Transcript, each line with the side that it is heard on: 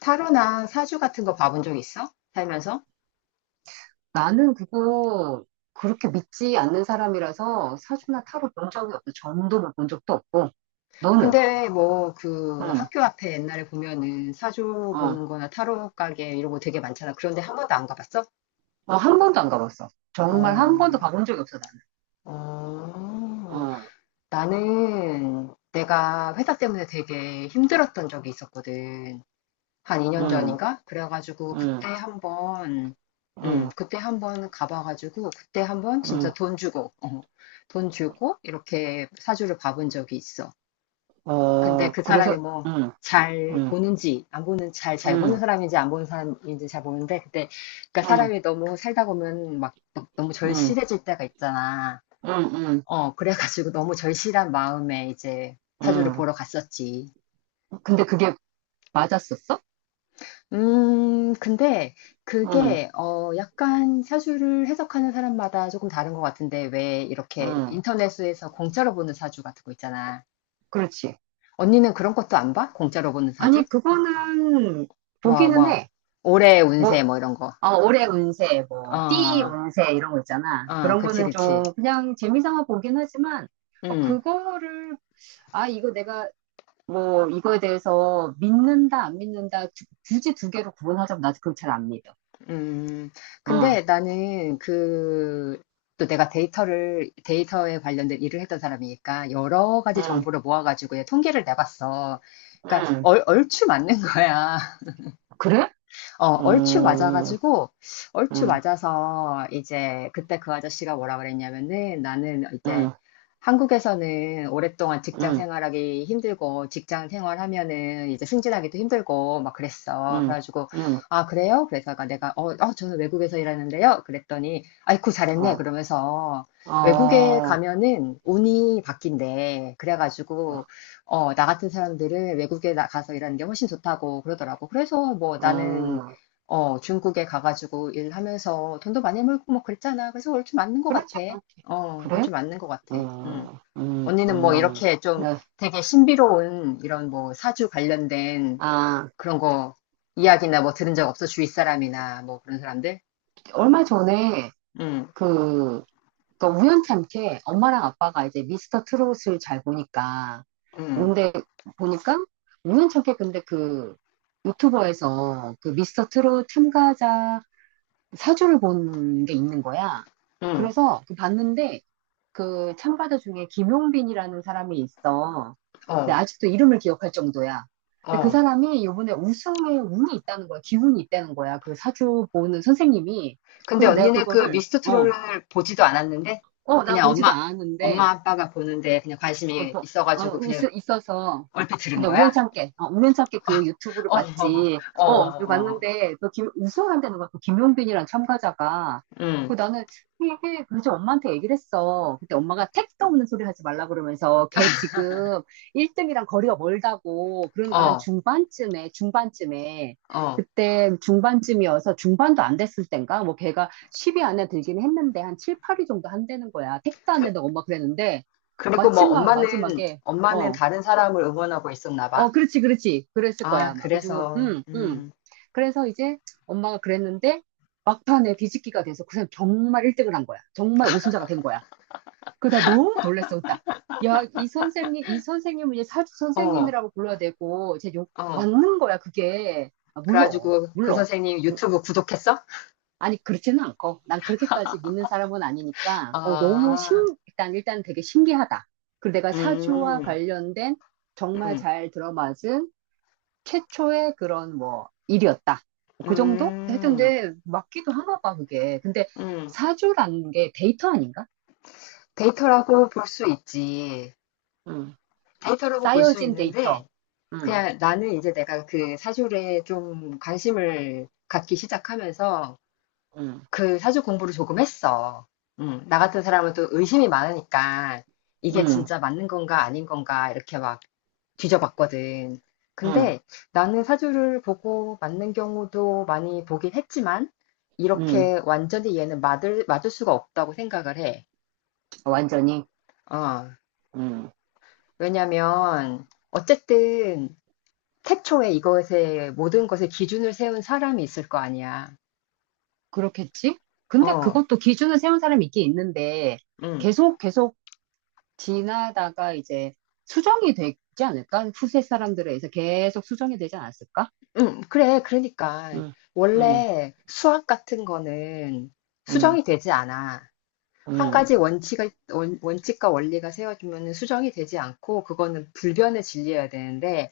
left: 타로나 사주 같은 거 봐본 적 있어? 살면서?
right: 나는 그거 그렇게 믿지 않는 사람이라서 사주나 타로 본 적이 없어. 점도 본 적도 없고 너는?
left: 근데 뭐 그
right: 응,
left: 학교 앞에 옛날에 보면은 사주
right: 어,
left: 보는 거나 타로 가게 이런 거 되게 많잖아. 그런데 한 번도 안 가봤어?
right: 어, 한 번도 안 가봤어. 정말 한 번도
left: 어,
right: 가본 적이 없어 나는.
left: 어,
right: 어,
left: 나는 내가 회사 때문에 되게 힘들었던 적이 있었거든. 한 2년
right: 응,
left: 전인가? 그래가지고 그때
right: 응,
left: 한 번,
right: 응,
left: 그때 한번 가봐가지고 그때 한번
right: 응,
left: 진짜 돈 주고, 돈 주고 이렇게 사주를 봐본 적이 있어. 근데
right: 어,
left: 그
right: 그래서
left: 사람이 뭐
right: 응,
left: 잘
right: 응,
left: 보는지 안 보는 잘 잘 보는
right: 응,
left: 사람인지 안 보는 사람인지 잘 보는데, 근데 그러니까
right: 응,
left: 사람이 너무 살다 보면 막 너무
right: 응,
left: 절실해질 때가 있잖아.
right: 응, 응,
left: 어 그래가지고 너무 절실한 마음에 이제 사주를
right: 응.
left: 보러 갔었지.
right: 근데 그게 맞았었어?
left: 근데
right: 응,
left: 그게 어 약간 사주를 해석하는 사람마다 조금 다른 것 같은데, 왜 이렇게
right: 응,
left: 인터넷에서 공짜로 보는 사주 같은 거 있잖아.
right: 그렇지.
left: 언니는 그런 것도 안 봐? 공짜로 보는 사주?
right: 아니 그거는
left: 뭐
right: 보기는
left: 뭐
right: 해.
left: 올해
right: 뭐
left: 운세 뭐 이런 거.
right: 어, 올해 운세, 뭐, 띠
left: 아,
right: 운세, 이런 거 있잖아.
left: 아,
right: 그런
left: 그치,
right: 거는
left: 그치.
right: 좀 그냥 재미삼아 보긴 하지만, 어,
left: 음,
right: 그거를, 아, 이거 내가 뭐, 이거에 대해서 믿는다, 안 믿는다, 굳이 두 개로 구분하자면 나도 그걸 잘 안 믿어.
left: 음.
right: 응,
left: 근데 나는 그, 또 내가 데이터에 관련된 일을 했던 사람이니까 여러 가지
right: 응,
left: 정보를 모아가지고 얘 통계를 내봤어. 그러니까
right: 응.
left: 얼추 맞는 거야.
right: 그래?
left: 어, 얼추
right: 응,
left: 맞아가지고, 얼추
right: 응,
left: 맞아서 이제 그때 그 아저씨가 뭐라 그랬냐면은, 나는 이제
right: 응,
left: 한국에서는 오랫동안 직장
right: 응,
left: 생활하기 힘들고, 직장 생활하면은 이제 승진하기도 힘들고, 막 그랬어.
right: 응,
left: 그래가지고,
right: 응,
left: 아, 그래요? 그래서 아까 내가, 저는 외국에서 일하는데요? 그랬더니, 아이쿠, 잘했네.
right: 어,
left: 그러면서, 외국에
right: 어,
left: 가면은 운이 바뀐대. 그래가지고, 어, 나 같은 사람들은 외국에 나가서 일하는 게 훨씬 좋다고 그러더라고. 그래서 뭐 나는,
right: 음,
left: 어, 중국에 가가지고 일하면서 돈도 많이 벌고 뭐 그랬잖아. 그래서 얼추 맞는 것
right: 그렇지,
left: 같아.
right: 그렇지.
left: 어, 그거
right: 그래?
left: 좀 맞는 것 같아. 응.
right: 음, 음,
left: 언니는 뭐
right: 음.
left: 이렇게 좀
right: 네.
left: 되게 신비로운 이런 뭐 사주 관련된
right: 아,
left: 그런 거 이야기나 뭐 들은 적 없어? 주위 사람이나 뭐 그런 사람들?
right: 얼마 전에
left: 응,
right: 그, 그러니까 우연찮게 엄마랑 아빠가 이제 미스터 트롯을 잘 보니까,
left: 응,
right: 근데 보니까 우연찮게 근데 그 유튜버에서 그 미스터 트롯 참가자 사주를 본 게 있는 거야.
left: 응,
right: 그래서 그 봤는데 그 참가자 중에 김용빈이라는 사람이 있어. 근데
left: 어,
right: 아직도 이름을 기억할 정도야. 근데 그
left: 어.
right: 사람이 이번에 우승에 운이 있다는 거야. 기운이 있다는 거야. 그 사주 보는 선생님이.
left: 근데
right: 그래서 내가
left: 언니는 그
right: 그거를,
left: 미스터
right: 어,
left: 트롯을 보지도 않았는데
right: 어, 나
left: 그냥
right: 보지도 않았는데,
left: 엄마 아빠가 보는데 그냥
right: 어,
left: 관심이
right: 보- 어,
left: 있어가지고
right: 있,
left: 그냥
right: 있어서
left: 얼핏 들은
right: 근데
left: 거야?
right: 우연찮게, 어, 우연찮게 그 유튜브를
left: 어, 어,
right: 봤지.
left: 어,
right: 어, 이거
left: 어, 어.
right: 봤는데, 그 김, 우승한다는 거야. 그 김용빈이란 참가자가. 그
left: 응,
right: 나는 이게 그래서 엄마한테 얘기를 했어. 그때 엄마가 택도 없는 소리 하지 말라 그러면서 걔 지금 1등이랑 거리가 멀다고 그러니까 한
left: 어,
right: 중반쯤에
left: 어.
right: 그때 중반쯤이어서 중반도 안 됐을 땐가 뭐 걔가 10위 안에 들긴 했는데 한 7, 8위 정도 한다는 거야. 택도 안 된다고 엄마 그랬는데
left: 그리고 뭐
right: 마침
left: 엄마는
right: 마지막에
left: 엄마는
right: 어
left: 다른 사람을 응원하고 있었나
right: 어,
left: 봐.
right: 그렇지, 그렇지. 그랬을 거야,
left: 아,
right: 아마. 그래가지고,
left: 그래서
right: 응 응 그래서 이제 엄마가 그랬는데, 막판에 뒤집기가 돼서 그 사람 정말 1등을 한 거야. 정말 우승자가 된 거야. 그러다 너무 놀랬어, 딱. 야, 이 선생님, 이 선생님은 이제 사주
left: 어.
right: 선생님이라고 불러야 되고, 이제 욕,
left: 어.
right: 맞는 거야, 그게. 아, 물론,
left: 그래가지고 그
right: 물론.
left: 선생님
right: 음,
left: 유튜브 구독했어?
right: 아니, 그렇지는 않고. 난 그렇게까지 믿는 사람은 아니니까, 어, 너무 신,
left: 아.
right: 일단 되게 신기하다. 그리고 내가 사주와
left: 음.
right: 관련된 정말
left: 음.
right: 잘 들어맞은 최초의 그런 뭐 일이었다. 그 정도? 하여튼
left: 음.
right: 근데 맞기도 하나 봐, 그게. 근데
left: 음.
right: 사주라는 게 데이터 아닌가?
left: 데이터라고 볼 수 있지.
right: 음.
left: 데이터라고 볼 수
right: 쌓여진 데이터.
left: 있는데
right: 음.
left: 그냥 나는 이제 내가 그 사주에 좀 관심을 갖기 시작하면서
right: 음.
left: 그 사주 공부를 조금 했어. 나 같은 사람은 또 의심이 많으니까 이게
right: 음.
left: 진짜 맞는 건가 아닌 건가 이렇게 막 뒤져봤거든.
right: 음.
left: 근데 나는 사주를 보고 맞는 경우도 많이 보긴 했지만,
right: 음.
left: 이렇게 완전히 얘는 맞을 수가 없다고 생각을 해.
right: 완전히.
left: 어,
right: 음.
left: 왜냐면 어쨌든 태초에 이것에 모든 것에 기준을 세운 사람이 있을 거 아니야.
right: 그렇겠지? 근데
left: 어,
right: 그것도 기준을 세운 사람이 있긴 있는데
left: 음.
right: 계속 계속 지나다가 이제 수정이 되지 않을까? 후세 사람들에 의해서 계속 수정이 되지 않았을까?
left: 응 그래, 그러니까.
right: 음. 음.
left: 원래 수학 같은 거는
right: 음.
left: 수정이 되지 않아. 한
right: 음.
left: 가지 원칙과 원리가 세워지면 수정이 되지 않고, 그거는 불변의 진리여야 되는데,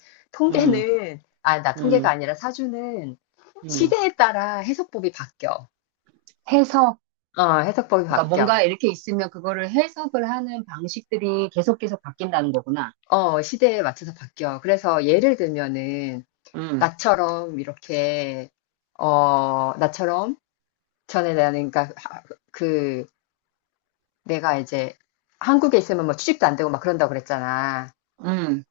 right: 음.
left: 통계는, 아, 나 통계가
right: 음.
left: 아니라 사주는
right: 음.
left: 시대에 따라 해석법이 바뀌어.
right: 해석,
left: 어, 해석법이
right: 그러니까
left: 바뀌어.
right: 뭔가 이렇게 있으면 그거를 해석을 하는 방식들이 계속 계속 바뀐다는 거구나.
left: 어, 시대에 맞춰서 바뀌어. 그래서 예를 들면은,
right: 음,
left: 나처럼 이렇게, 나처럼 전에 나는, 그러니까 하- 그, 내가 이제 한국에 있으면 뭐 취직도 안 되고 막 그런다고 그랬잖아.
right: 음,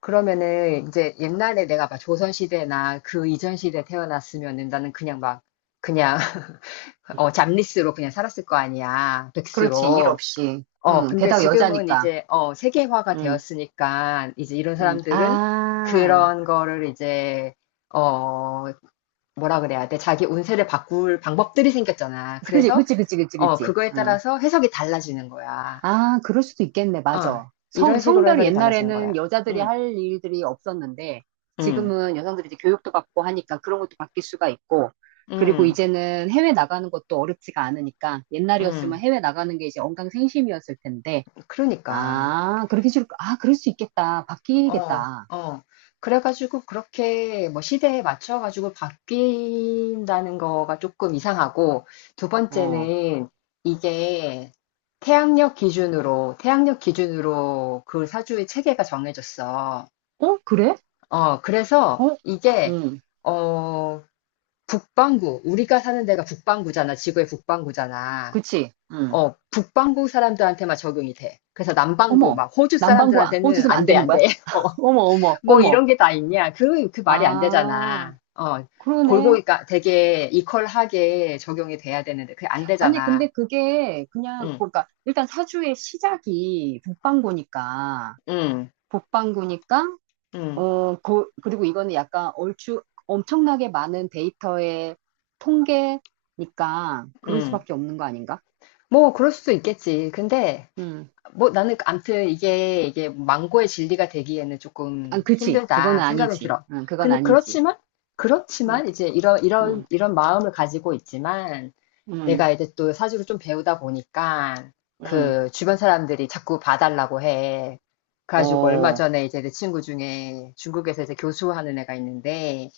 left: 그러면은 이제 옛날에 내가 막 조선시대나 그 이전 시대에 태어났으면은 나는 그냥 막 그냥 어 잡리스로 그냥 살았을 거 아니야.
right: 그렇지, 일
left: 백수로.
right: 없이.
left: 어 근데
right: 게다가
left: 지금은
right: 여자니까.
left: 이제 어 세계화가
right: 음,
left: 되었으니까 이제 이런 사람들은
right: 아,
left: 그런 거를 이제 어 뭐라 그래야 돼? 자기 운세를 바꿀 방법들이 생겼잖아.
right: 그치,
left: 그래서
right: 그치, 그치, 그치,
left: 어
right: 그치.
left: 그거에
right: 음.
left: 따라서 해석이 달라지는 거야.
right: 아, 그럴 수도 있겠네,
left: 아,
right: 맞아. 성,
left: 이런 식으로
right: 성별이
left: 해석이 달라지는
right: 옛날에는
left: 거야.
right: 여자들이
left: 응,
right: 할 일들이 없었는데,
left: 응,
right: 지금은 여성들이 이제 교육도 받고 하니까 그런 것도 바뀔 수가 있고, 그리고
left: 응,
right: 이제는 해외 나가는 것도 어렵지가 않으니까, 옛날이었으면
left: 응.
right: 해외 나가는 게 이제 언강생심이었을 텐데,
left: 그러니까,
right: 아, 그렇게 줄, 아, 그럴 수 있겠다.
left: 어,
right: 바뀌겠다.
left: 어. 그래가지고 그렇게 뭐 시대에 맞춰가지고 바뀐다는 거가 조금 이상하고, 두
right: 어,
left: 번째는 이게 태양력 기준으로 그 사주의 체계가 정해졌어.
right: 어, 그래?
left: 어, 그래서
right: 어,
left: 이게,
right: 응,
left: 어, 북반구, 우리가 사는 데가 북반구잖아. 지구의 북반구잖아.
right: 그치, 응.
left: 어, 북반구 사람들한테만 적용이 돼. 그래서 남반구,
right: 어머,
left: 막 호주
right: 남방구
left: 사람들한테는
right: 꽂으면 안 되는
left: 안 돼.
right: 거야?
left: 어,
right: 어머, 어머,
left: 뭐
right: 어머.
left: 이런 게 다 있냐. 그 말이 안
right: 아,
left: 되잖아. 어,
right: 그러네.
left: 골고루, 까 되게 이퀄하게 적용이 돼야 되는데, 그게 안
right: 아니, 근데
left: 되잖아.
right: 그게 그냥,
left: 응,
right: 그러니까, 일단 사주의 시작이 북방구니까,
left: 응,
right: 북방구니까,
left: 응,
right: 어, 그, 그리고 이거는 약간 얼추 엄청나게 많은 데이터의 통계니까, 그럴
left: 응.
right: 수밖에 없는 거 아닌가?
left: 뭐, 그럴 수도 있겠지. 근데,
right: 음.
left: 뭐 나는 암튼 이게 망고의 진리가 되기에는
right: 아,
left: 조금
right: 그치. 그거는
left: 힘들다 생각이
right: 아니지.
left: 들어.
right: 응, 그건 아니지.
left: 그렇지만,
right: 응,
left: 그렇지만, 이제
right: 응,
left: 이런 마음을 가지고 있지만,
right: 응,
left: 내가 이제 또 사주를 좀 배우다 보니까
right: 응,
left: 그 주변 사람들이 자꾸 봐달라고 해. 그래가지고 얼마
right: 어,
left: 전에 이제 내 친구 중에 중국에서 이제 교수하는 애가 있는데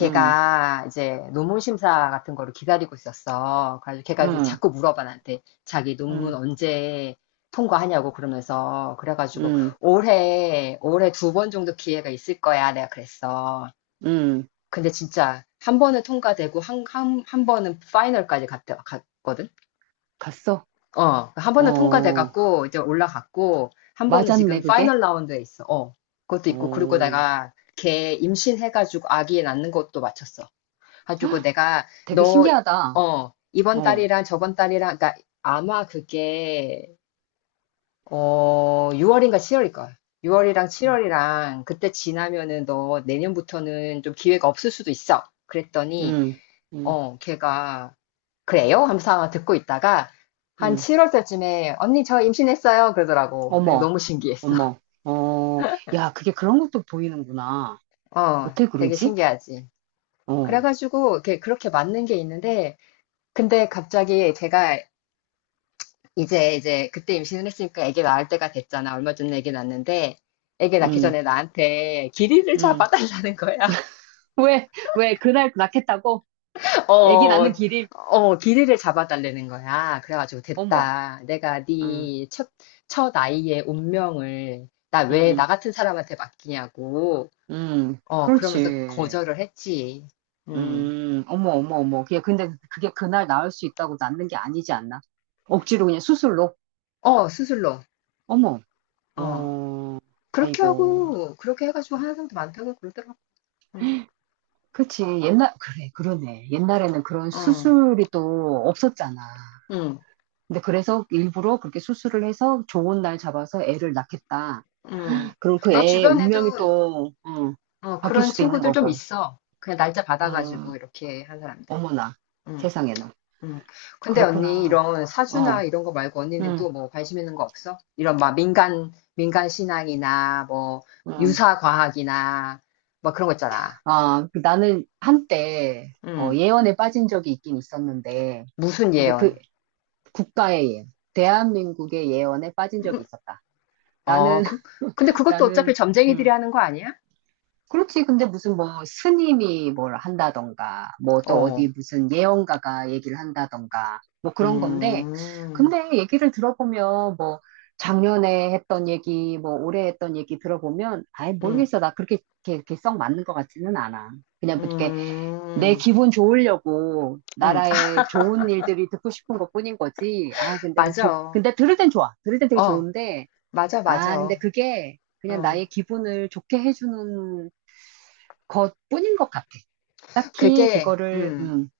right: 응,
left: 이제 논문 심사 같은 거를 기다리고 있었어. 그래가지고 걔가 이제
right: 응,
left: 자꾸 물어봐, 나한테 자기 논문
right: 응,
left: 언제 통과하냐고. 그러면서 그래가지고
right: 응,
left: 올해 두 번 정도 기회가 있을 거야, 내가 그랬어.
right: 응.
left: 근데 진짜 한 번은 통과되고, 한 번은 파이널까지 갔거든.
right: 갔어?
left: 어, 한 번은
right: 어,
left: 통과돼갖고 이제 올라갔고, 한 번은
right: 맞았네,
left: 지금
right: 그게?
left: 파이널 라운드에 있어. 어, 그것도 있고 그리고
right: 어,
left: 내가 걔 임신해가지고 아기 낳는 것도 마쳤어. 가지고 내가
right: 되게
left: 너
right: 신기하다.
left: 어, 이번
right: 어,
left: 달이랑 저번 달이랑 그러니까 아마 그게 어 6월인가 7월일 거야. 6월이랑
right: 응,
left: 7월이랑 그때 지나면은 너 내년부터는 좀 기회가 없을 수도 있어. 그랬더니
right: 응, 응.
left: 어 걔가 그래요? 하면서 아마 듣고 있다가 한
right: 응.
left: 7월 때쯤에, 언니 저 임신했어요, 그러더라고. 네,
right: 어머,
left: 너무 신기했어.
right: 어머. 어, 야, 그게 그런 것도 보이는구나.
left: 어,
right: 어떻게
left: 되게
right: 그러지?
left: 신기하지.
right: 어,
left: 그래가지고 이렇게 그렇게 맞는 게 있는데 근데 갑자기 제가 이제 그때 임신을 했으니까 아기 낳을 때가 됐잖아. 얼마 전에 아기 낳았는데 아기 낳기
right: 응,
left: 전에 나한테 길이를
right: 응.
left: 잡아달라는 거야.
right: 왜, 왜, 그날 낳겠다고? 애기
left: 어,
right: 낳는 길이?
left: 어, 길이를 잡아달라는 거야. 그래가지고
right: 어머,
left: 됐다. 내가
right: 응,
left: 첫 아이의 운명을 나 왜
right: 응.
left: 나 같은 사람한테 맡기냐고. 어, 그러면서
right: 그렇지.
left: 거절을 했지. 음.
right: 어머, 어머, 어머. 그게, 근데 그게 그날 나을 수 있다고 낫는 게 아니지 않나? 억지로 그냥 수술로?
left: 어, 수술로.
right: 어머,
left: 어.
right: 어,
left: 그렇게
right: 아이고.
left: 하고, 그렇게 해가지고 하는 사람도 많다고 그러더라고. 음.
right: 그치. 옛날, 그래, 그러네. 옛날에는 그런
left: 어,
right: 수술이 또 없었잖아.
left: 음,
right: 근데 그래서 일부러 그렇게 수술을 해서 좋은 날 잡아서 애를 낳겠다.
left: 음.
right: 그럼 그
left: 내
right: 애의
left: 주변에도
right: 운명이 또, 어,
left: 어,
right: 바뀔
left: 그런
right: 수도 있는
left: 친구들 좀
right: 거고.
left: 있어. 그냥 날짜
right: 어,
left: 받아가지고 이렇게 한 사람들.
right: 어머나.
left: 음.
right: 세상에나.
left: 음. 근데 언니
right: 그렇구나.
left: 이런
right: 어,
left: 사주나 이런 거 말고 언니는
right: 응
left: 또 뭐 관심 있는 거 없어? 이런 막 민간 신앙이나 뭐
right: 응
left: 유사 과학이나 막 그런 거 있잖아.
right: 아, 그 나는 한때 어,
left: 음.
right: 예언에 빠진 적이 있긴 있었는데,
left: 무슨
right: 근데 그
left: 예언?
right: 국가의 예언, 대한민국의 예언에 빠진 적이
left: 음,
right: 있었다.
left: 어,
right: 나는,
left: 그, 근데 그것도
right: 나는,
left: 어차피 점쟁이들이
right: 음,
left: 하는 거 아니야?
right: 그렇지. 근데 무슨 뭐 스님이 뭘 한다던가, 뭐 또
left: 어.
right: 어디 무슨 예언가가 얘기를 한다던가, 뭐 그런 건데,
left: 음.
right: 근데 얘기를 들어보면 뭐 작년에 했던 얘기, 뭐 올해 했던 얘기 들어보면, 아예
left: 음.
right: 모르겠어. 나 그렇게, 이렇게, 이렇게 썩 맞는 것 같지는 않아. 그냥 뭐 이렇게 내
left: 음.
right: 기분 좋으려고 나
left: 음.
right: 라
left: 아,
right: 의 좋은 일들이 듣고 싶은 것뿐인 거지. 아, 근데 좋,
left: 맞아.
right: 근데 들을 땐 좋아. 들을 땐 되게
left: 어.
right: 좋은데,
left: 맞아,
right: 아, 근데
left: 맞아.
right: 그게 그냥
left: 어.
right: 나의 기분을 좋게 해주는 것뿐인 것 같아. 딱히
left: 그게
right: 그거를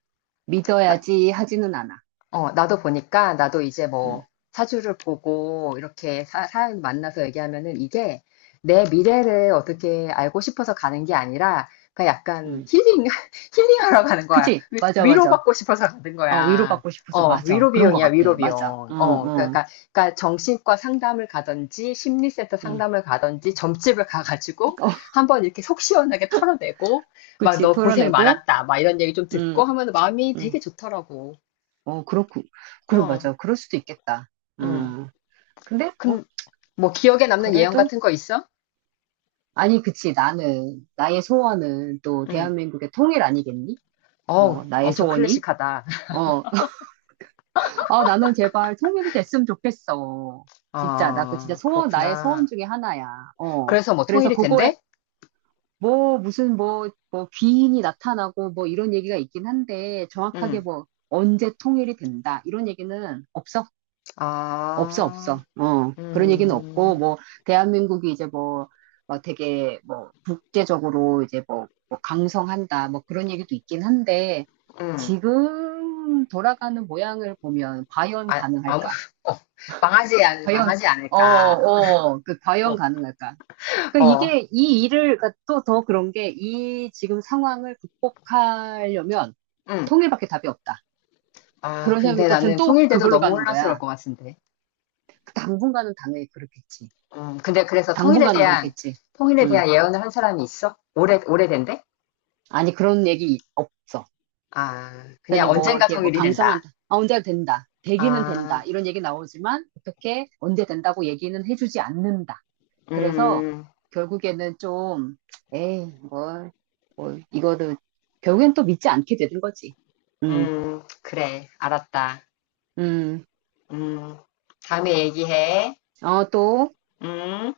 right: 믿어야지 하지는 않아.
left: 어, 나도 보니까 나도 이제
right: 음,
left: 뭐 사주를 보고 이렇게 사람 만나서 얘기하면은 이게 내 미래를 어떻게 알고 싶어서 가는 게 아니라 그냥 약간
right: 음.
left: 힐링, 힐링하러 가는 거야.
right: 그치? 맞아, 맞아.
left: 위로받고 싶어서 가는
right: 어,
left: 거야.
right: 위로받고 싶어서
left: 어,
right: 맞아.
left: 위로
right: 그런 것
left: 비용이야,
right: 같아.
left: 위로
right: 맞아. 어,
left: 비용. 어,
right: 어,
left: 그러니까, 그러니까 정신과 상담을 가든지 심리센터
right: 음.
left: 상담을 가든지 점집을 가가지고
right: 어,
left: 한번 이렇게 속 시원하게 털어내고 막
right: 그치.
left: 너 고생
right: 토해내고,
left: 많았다 막 이런 얘기 좀
right: 음,
left: 듣고 하면 마음이
right: 음.
left: 되게 좋더라고.
right: 어, 그렇고, 그래,
left: 어.
right: 맞아. 그럴 수도 있겠다.
left: 응,
right: 음. 근데 뭐
left: 근, 뭐 기억에 남는 예언
right: 그래도?
left: 같은 거 있어?
right: 아니, 그치. 나는, 나의 소원은 또
left: 응.
right: 대한민국의 통일 아니겠니?
left: 어우,
right: 어, 나의
left: 엄청
right: 소원이?
left: 클래식하다.
right: 어, 아, 나는 제발 통일이 됐으면 좋겠어. 진짜, 나 그 진짜
left: 아,
right: 소원, 나의 소원
left: 그렇구나.
right: 중에 하나야. 어.
left: 그래서 뭐
right: 그래서
left: 통일이
right: 그거에
left: 된대?
right: 뭐, 무슨 뭐, 뭐, 귀인이 나타나고 뭐 이런 얘기가 있긴 한데 정확하게
left: 응,
right: 뭐, 언제 통일이 된다. 이런 얘기는 없어. 없어, 없어.
left: 아,
right: 어, 그런 얘기는
left: 음,
right: 없고, 뭐, 대한민국이 이제 뭐, 막 되게 뭐, 국제적으로 이제 뭐, 뭐 강성한다, 뭐 그런 얘기도 있긴 한데,
left: 응.
right: 지금 돌아가는 모양을 보면 과연
left: 아, 아무,
right: 가능할까?
left: 어,
right: 과연,
left: 망하지
right: 어,
left: 않을까.
right: 어, 그 과연
left: 어,
right: 가능할까? 그러니까
left: 어,
right: 이게, 이 일을, 그러니까 또더 그런 게, 이 지금 상황을 극복하려면
left: 응,
right: 통일밖에 답이 없다.
left: 아,
right: 그런 생각이
left: 근데
right: 또 든
left: 나는
right: 또
left: 통일돼도
right: 그걸로
left: 너무
right: 가는
left: 혼란스러울
right: 거야.
left: 것 같은데.
right: 그 당분간은 당연히 그렇겠지.
left: 근데 그래서
right: 당분간은 그렇겠지.
left: 통일에
right: 음.
left: 대한 예언을 한 사람이 있어? 오래된대?
right: 아니, 그런 얘기 없어.
left: 아, 그냥
right: 그러니까 뭐,
left: 언젠가
right: 이렇게 뭐,
left: 통일이 된다.
right: 강성한다. 아, 언제가 된다. 되기는
left: 아,
right: 된다. 이런 얘기 나오지만, 어떻게, 언제 된다고 얘기는 해주지 않는다. 그래서,
left: 음,
right: 결국에는 좀, 에이, 뭐, 뭐, 이거를, 결국엔 또 믿지 않게 되는 거지. 음,
left: 그래, 알았다.
right: 음.
left: 음, 다음에 얘기해.
right: 어, 또,
left: 음.